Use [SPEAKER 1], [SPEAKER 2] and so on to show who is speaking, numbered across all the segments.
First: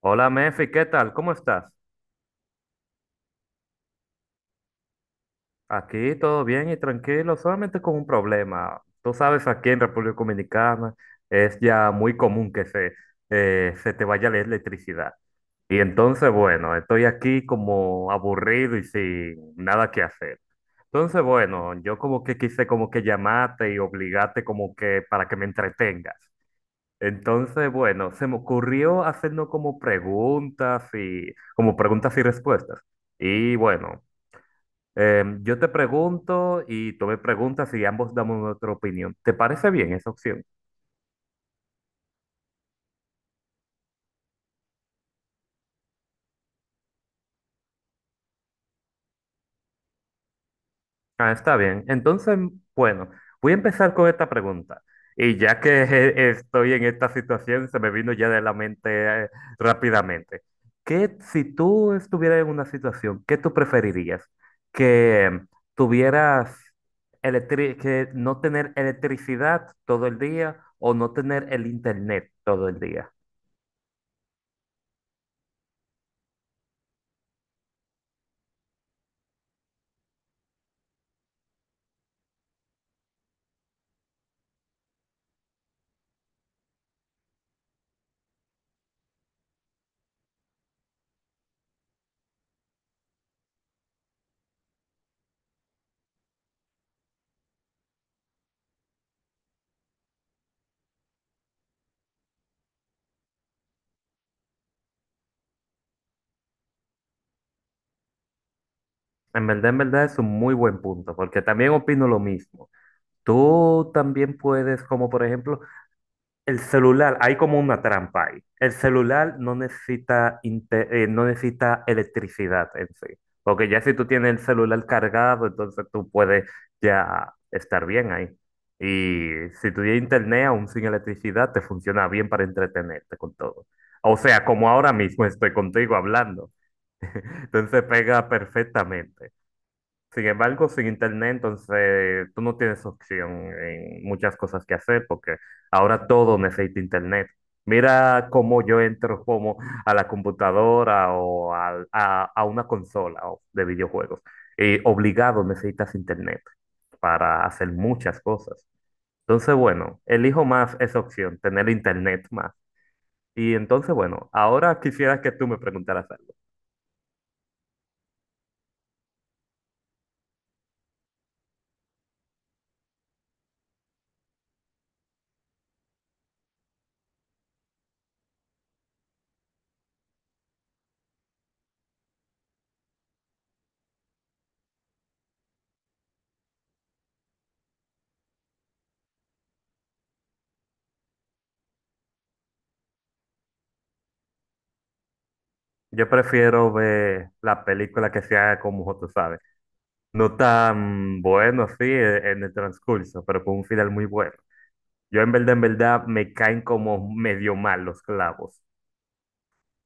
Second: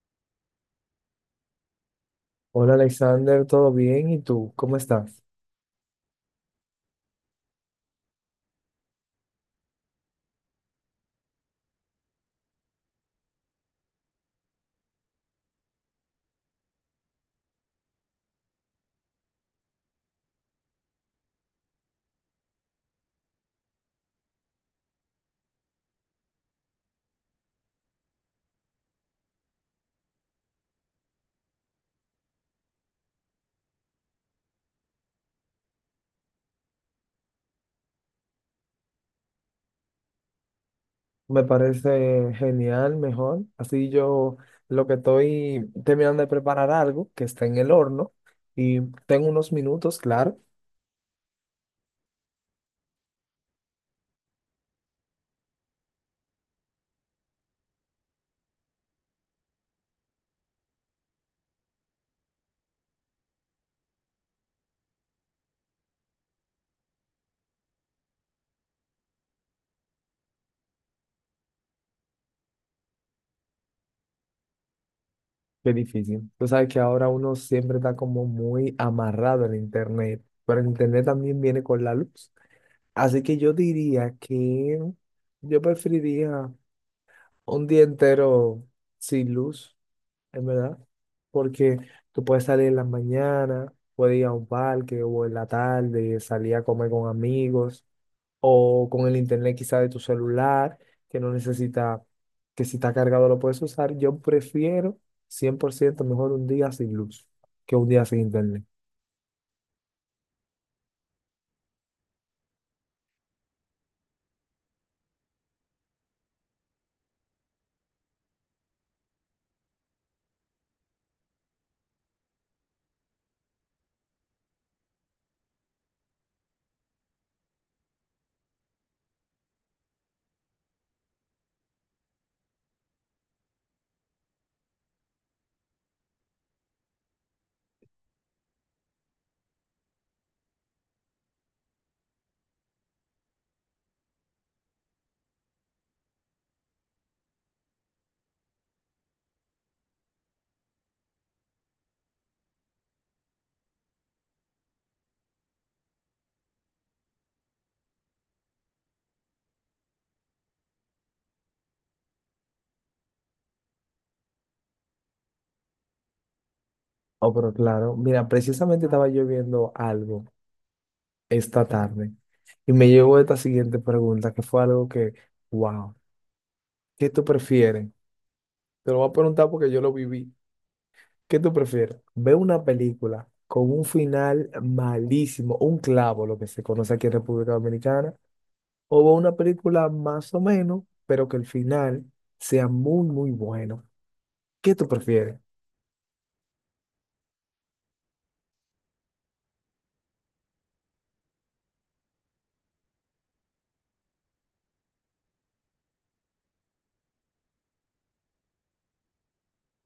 [SPEAKER 1] Hola Mefi, ¿qué tal? ¿Cómo estás?
[SPEAKER 2] Hola Alexander, ¿todo bien? ¿Y tú? ¿Cómo estás?
[SPEAKER 1] Aquí todo bien y tranquilo, solamente con un problema. Tú sabes, aquí en República Dominicana es ya muy común que se te vaya la electricidad. Y entonces, bueno, estoy aquí como aburrido y sin nada que hacer. Entonces, bueno, yo como que quise como que llamarte y obligarte como que para que me entretengas. Entonces, bueno, se me ocurrió hacernos como preguntas y respuestas. Y bueno. Yo te pregunto y tú me preguntas y ambos damos nuestra opinión. ¿Te parece bien esa opción?
[SPEAKER 2] Me parece genial, mejor. Así yo lo que estoy terminando de preparar algo que está en el horno y tengo unos minutos, claro.
[SPEAKER 1] Ah, está bien. Entonces, bueno, voy a empezar con esta pregunta. Y ya que estoy en esta situación, se me vino ya de la mente eh, rápidamente. ¿Qué si tú estuvieras en una situación, qué tú preferirías? ¿Que tuvieras que no tener electricidad todo el día o no tener el internet todo el día?
[SPEAKER 2] Qué difícil. Tú sabes que ahora uno siempre está como muy amarrado en internet, pero el internet también viene con la luz. Así que yo diría que yo preferiría un día entero sin luz. Es verdad, porque tú puedes salir en las mañanas, puedes ir a un parque o en la tarde, salir a comer con amigos o con el internet quizá de tu celular, que no necesita, que si está cargado lo puedes usar. Yo prefiero 100% mejor un día sin luz que un día sin internet.
[SPEAKER 1] En verdad es un muy buen punto, porque también opino lo mismo. Tú también puedes, como por ejemplo, el celular, hay como una trampa ahí. El celular no necesita, no necesita electricidad en sí, porque ya si tú tienes el celular cargado, entonces tú puedes ya estar bien ahí. Y si tú tienes internet, aún sin electricidad, te funciona bien para entretenerte con todo. O sea, como ahora mismo estoy contigo hablando, entonces pega perfectamente. Sin embargo, sin internet, entonces tú no tienes opción en muchas cosas que hacer porque ahora todo necesita internet. Mira cómo yo entro como a la computadora a una consola o de videojuegos. Y obligado necesitas internet para hacer muchas cosas. Entonces, bueno, elijo más esa opción, tener internet más. Y entonces, bueno, ahora quisiera que tú me preguntaras algo.
[SPEAKER 2] Oh, pero claro, mira, precisamente estaba yo viendo algo esta tarde y me llegó esta siguiente pregunta, que fue algo que, wow, ¿qué tú prefieres? Te lo voy a preguntar porque yo lo viví. ¿Qué tú prefieres? ¿Ver una película con un final malísimo, un clavo, lo que se conoce aquí en República Dominicana, o ver una película más o menos, pero que el final sea muy, muy bueno? ¿Qué tú prefieres?
[SPEAKER 1] Yo prefiero ver la película que sea como tú sabes. No tan bueno, sí, en el transcurso, pero con un final muy bueno. Yo en verdad, me caen como medio mal los clavos.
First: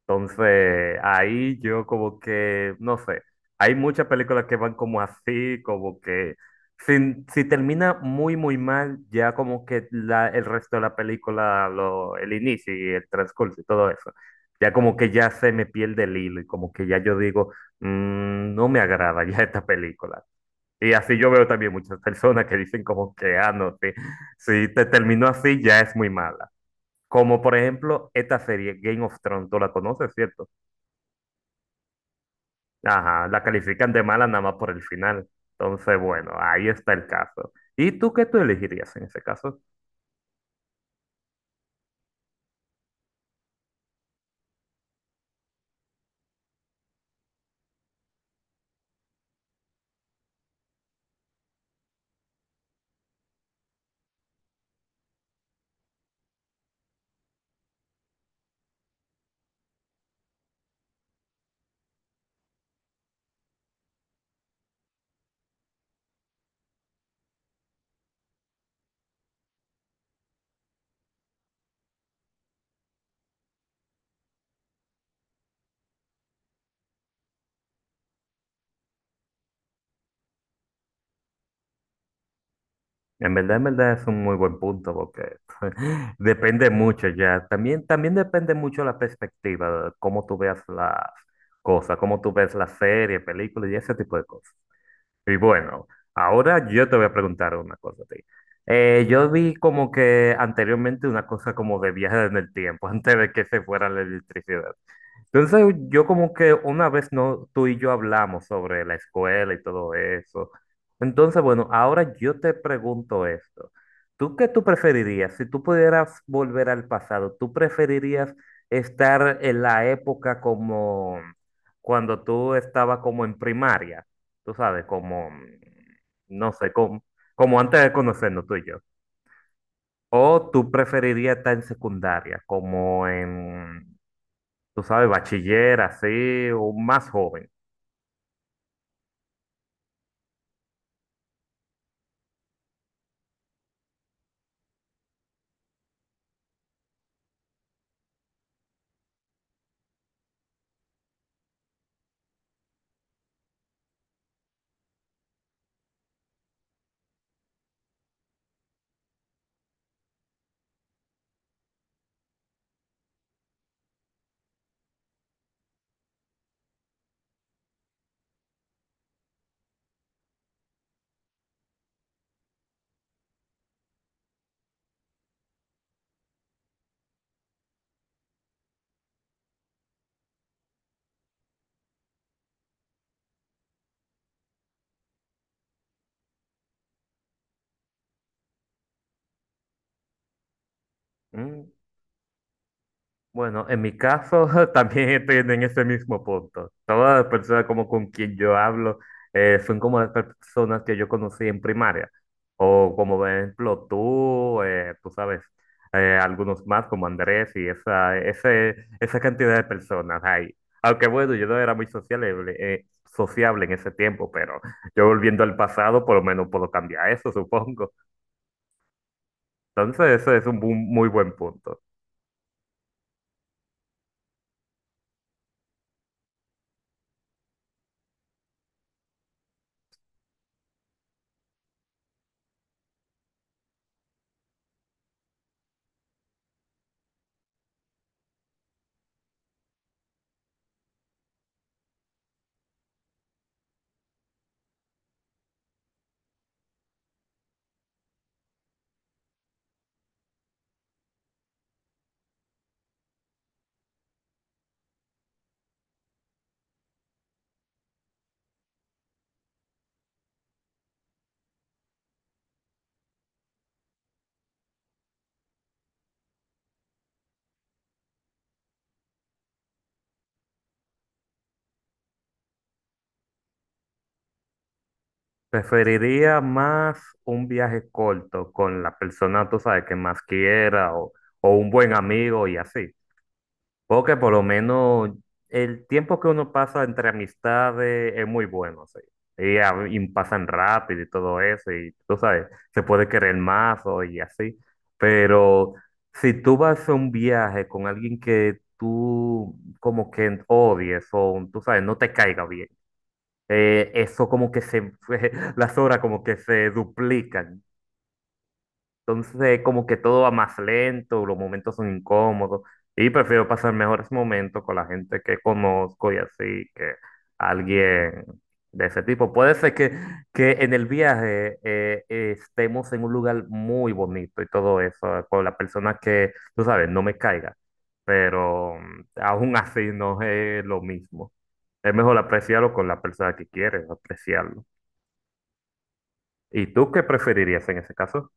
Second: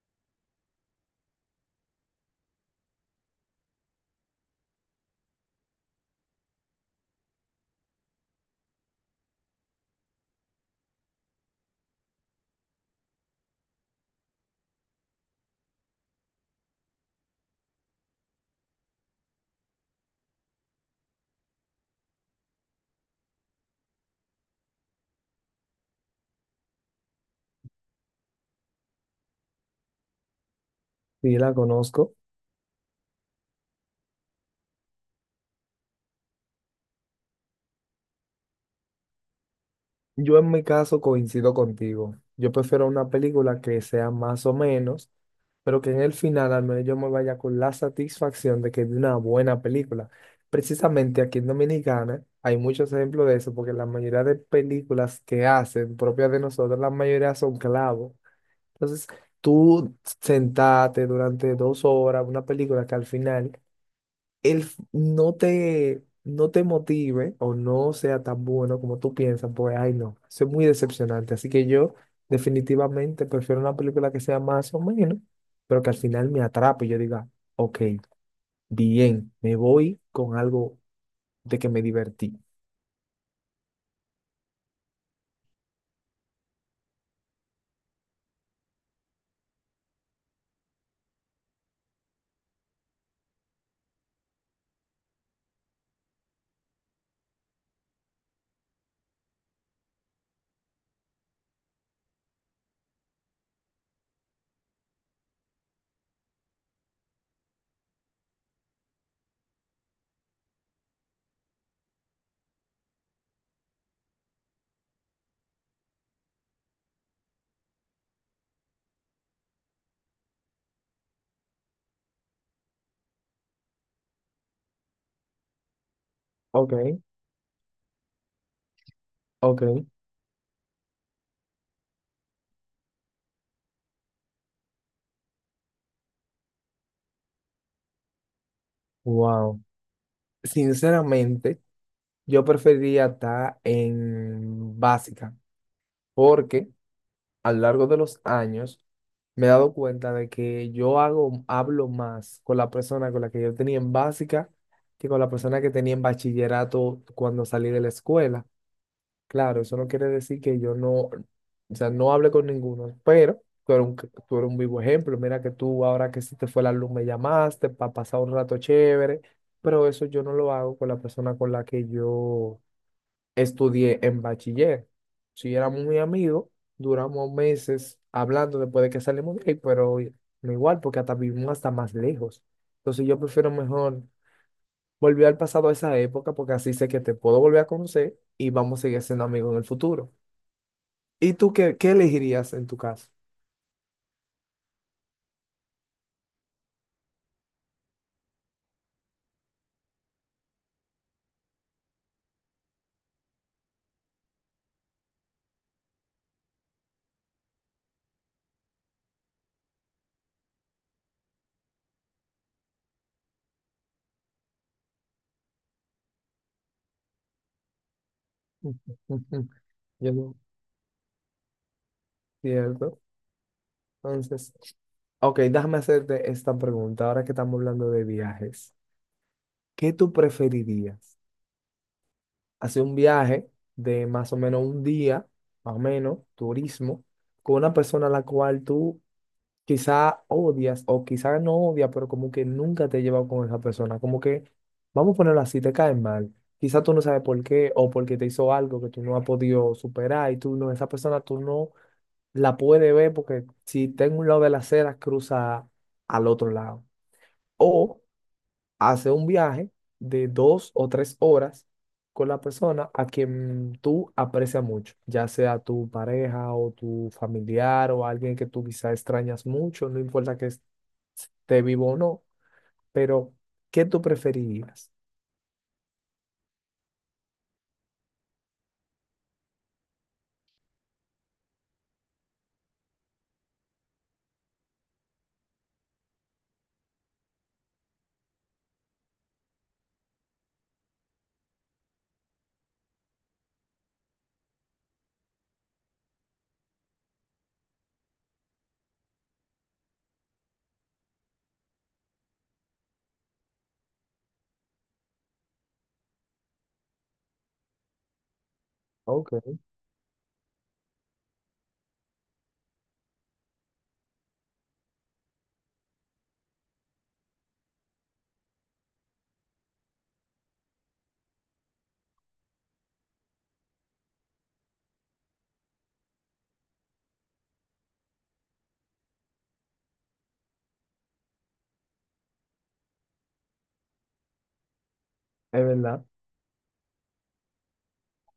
[SPEAKER 1] Entonces, ahí yo como que, no sé, hay muchas películas que van como así, como que si, si termina muy, muy mal, ya como que la, el resto de la película, lo, el inicio y el transcurso y todo eso, ya como que ya se me pierde el hilo y como que ya yo digo, "Mm, no me agrada ya esta película. Y así yo veo también muchas personas que dicen como que, ah, no, si, si te terminó así ya es muy mala. Como por ejemplo esta serie Game of Thrones, tú la conoces, ¿cierto?
[SPEAKER 2] Sí, la conozco.
[SPEAKER 1] Ajá, la califican de mala nada más por el final. Entonces, bueno, ahí está el caso. ¿Y tú qué tú elegirías en ese caso?
[SPEAKER 2] Yo en mi caso coincido contigo. Yo prefiero una película que sea más o menos, pero que en el final al menos yo me vaya con la satisfacción de que vi una buena película. Precisamente aquí en Dominicana hay muchos ejemplos de eso, porque la mayoría de películas que hacen propias de nosotros, la mayoría son clavos. Entonces, tú sentarte durante 2 horas, una película que al final no te motive o no sea tan bueno como tú piensas, pues, ay, no, eso es muy decepcionante. Así que yo definitivamente prefiero una película que sea más o menos, pero que al final me atrape y yo diga, ok, bien, me voy con algo de que me divertí.
[SPEAKER 1] En verdad es un muy buen punto porque depende mucho ya. También, también depende mucho la perspectiva, cómo tú veas las cosas, cómo tú ves las series, películas y ese tipo de cosas. Y bueno, ahora yo te voy a preguntar una cosa a ti. Yo vi como que anteriormente una cosa como de viajes en el tiempo, antes de que se fuera la electricidad. Entonces yo como que una vez no, tú y yo hablamos sobre la escuela y todo eso. Entonces, bueno, ahora yo te pregunto esto. ¿Tú qué tú preferirías? Si tú pudieras volver al pasado, ¿tú preferirías estar en la época como cuando tú estabas como en primaria? Tú sabes, como, mm, no sé,
[SPEAKER 2] Ok,
[SPEAKER 1] como, como antes de conocernos tú y yo.
[SPEAKER 2] ok,
[SPEAKER 1] ¿O tú preferirías estar en secundaria, como en tú sabes, bachiller, así, o más joven.
[SPEAKER 2] wow. Sinceramente, yo preferiría estar en básica, porque a lo largo de los años, me he dado cuenta de que yo hablo más con la persona con la que yo tenía en básica que con la persona que tenía en bachillerato cuando salí de la escuela. Claro, eso no quiere decir que yo no, o sea, no hable con ninguno, pero tú eres un vivo ejemplo. Mira que tú ahora que se te fue la luz me llamaste para pasar un rato chévere, pero eso yo no lo hago con la persona con la que yo estudié en bachiller. Si éramos muy amigos, duramos meses hablando después de que salimos de ahí, pero no igual, porque hasta vivimos hasta más lejos. Entonces yo prefiero mejor volver al pasado a esa época, porque así sé que te puedo volver a conocer y vamos a seguir siendo amigos en el futuro. ¿Y tú
[SPEAKER 1] Mm,
[SPEAKER 2] qué, qué elegirías en tu caso?
[SPEAKER 1] bueno, en mi caso también estoy en ese mismo punto. Todas las personas como con quien yo hablo son como las personas que yo conocí en primaria. O como por ejemplo tú, tú sabes, algunos más como Andrés y esa cantidad de personas ahí. Aunque bueno, yo no era muy sociable, sociable en ese tiempo, pero yo volviendo al pasado por lo menos puedo cambiar eso, supongo.
[SPEAKER 2] Ujú. Yo
[SPEAKER 1] Entonces, eso
[SPEAKER 2] no,
[SPEAKER 1] es un muy buen punto.
[SPEAKER 2] cierto. Entonces, ok, déjame hacerte esta pregunta, ahora que estamos hablando de viajes. ¿Qué tú preferirías? Hacer un viaje de más o menos un día, más o menos, turismo, con una persona a la cual tú quizá odias o quizá no odias, pero como que nunca te he llevado con esa persona, como que, vamos a ponerlo así, te cae mal. Quizá tú no sabes por qué o porque te hizo algo que tú no has podido superar y tú no, esa persona tú no la puedes ver porque si está en un lado de la acera cruza al otro lado. O hace un viaje de 2 o 3 horas con la persona a quien tú aprecias mucho, ya sea tu pareja o tu familiar o alguien que tú quizá extrañas mucho, no importa que esté vivo o no, pero ¿qué tú preferirías?
[SPEAKER 1] Preferiría más un viaje corto con la persona, tú sabes, que más quiera o un buen amigo y así. Porque por lo menos el tiempo que uno pasa entre amistades es muy bueno, sí. Y pasan rápido y todo eso, y tú sabes, se puede querer más o y así. Pero si tú vas a un viaje con alguien que tú como que odies o tú sabes, no te caiga bien, eso como que se, las horas como que se duplican.
[SPEAKER 2] Ok, es
[SPEAKER 1] Entonces, como que todo va más lento, los momentos son incómodos y prefiero pasar mejores momentos con la gente que conozco y así que alguien de ese tipo. Puede ser que en el viaje estemos en un lugar muy bonito y todo eso, con la persona que, tú sabes, no me caiga, pero mm, aún así no es lo mismo. Es mejor apreciarlo con la persona que quieres, apreciarlo.
[SPEAKER 2] verdad.
[SPEAKER 1] ¿Y tú qué preferirías en ese caso?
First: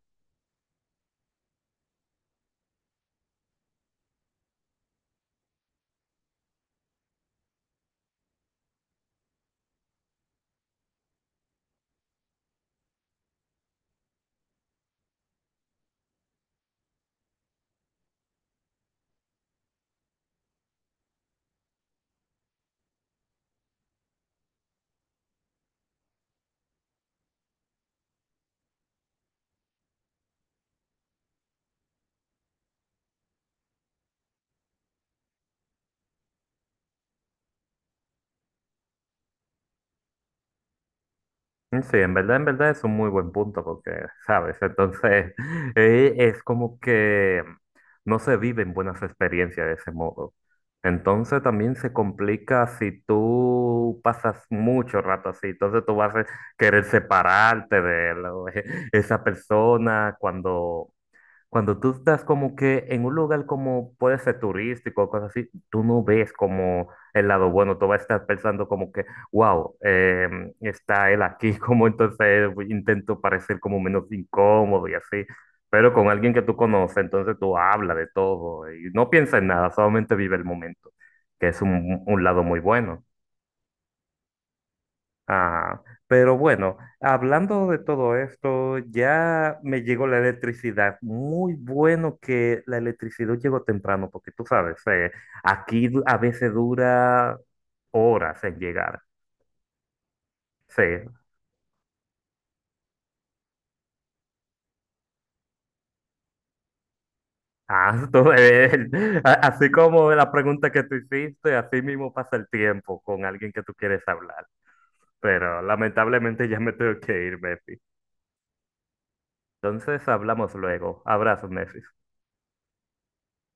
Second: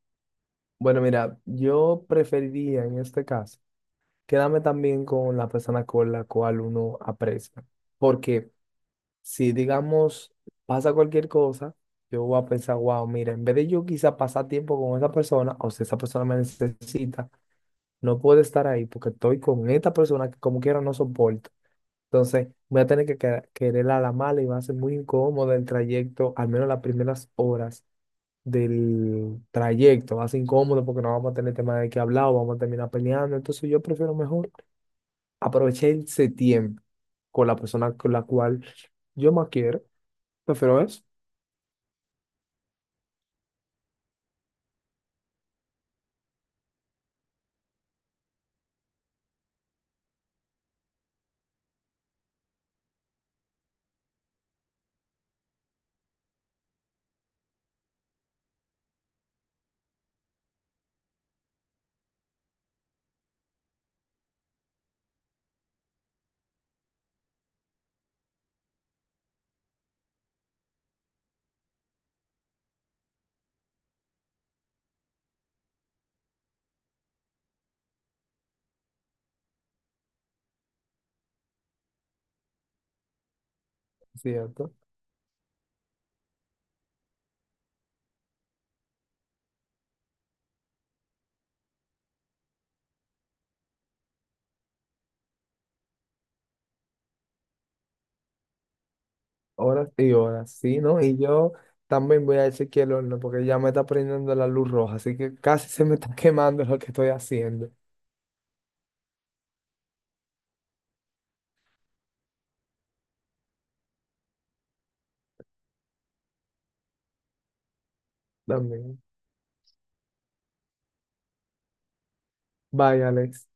[SPEAKER 2] Bueno, mira, yo preferiría en este caso quedarme también con la persona con la cual uno aprecia, porque si digamos pasa cualquier cosa, yo voy a pensar, wow, mira, en vez de yo quizá pasar tiempo con esa persona, o si esa persona me necesita, no puedo estar ahí porque estoy con esta persona que como quiera no soporto. Entonces voy a tener que querer a la mala y va a ser muy incómodo el trayecto, al menos las primeras horas del trayecto. Va a ser incómodo porque no vamos a tener tema de qué hablar o vamos a terminar peleando. Entonces yo prefiero mejor aprovechar ese tiempo con la persona con la cual yo más quiero. Prefiero eso.
[SPEAKER 1] Mm, sí, en verdad es un muy buen punto porque, ¿sabes? Entonces, es como que no se viven buenas experiencias de ese modo. Entonces también se complica si tú pasas mucho rato así. Entonces tú vas a querer separarte de esa persona cuando cuando tú estás como que en un lugar como puede ser turístico o cosas así, tú no ves como el lado bueno, tú vas a estar pensando como que, wow, está él aquí, como entonces intento parecer como menos incómodo y así, pero con alguien que tú conoces, entonces tú hablas de todo y no piensas en nada, solamente vive el momento, que es un lado muy bueno.
[SPEAKER 2] Cierto.
[SPEAKER 1] Ah, pero bueno, hablando de todo esto, ya me llegó la electricidad. Muy bueno que la electricidad llegó temprano, porque tú sabes, aquí a veces dura horas en llegar.
[SPEAKER 2] Horas y horas, sí,
[SPEAKER 1] Sí,
[SPEAKER 2] ¿no? Y yo también voy a decir que el horno, porque ya me está prendiendo la luz roja, así que casi se me está quemando lo que estoy haciendo
[SPEAKER 1] ah, así como la pregunta que tú hiciste, así mismo pasa el tiempo con alguien que tú quieres hablar. Pero lamentablemente ya me tengo que ir, Messi.
[SPEAKER 2] también.
[SPEAKER 1] Entonces hablamos luego. Abrazo, Messi.
[SPEAKER 2] Vaya, Alex.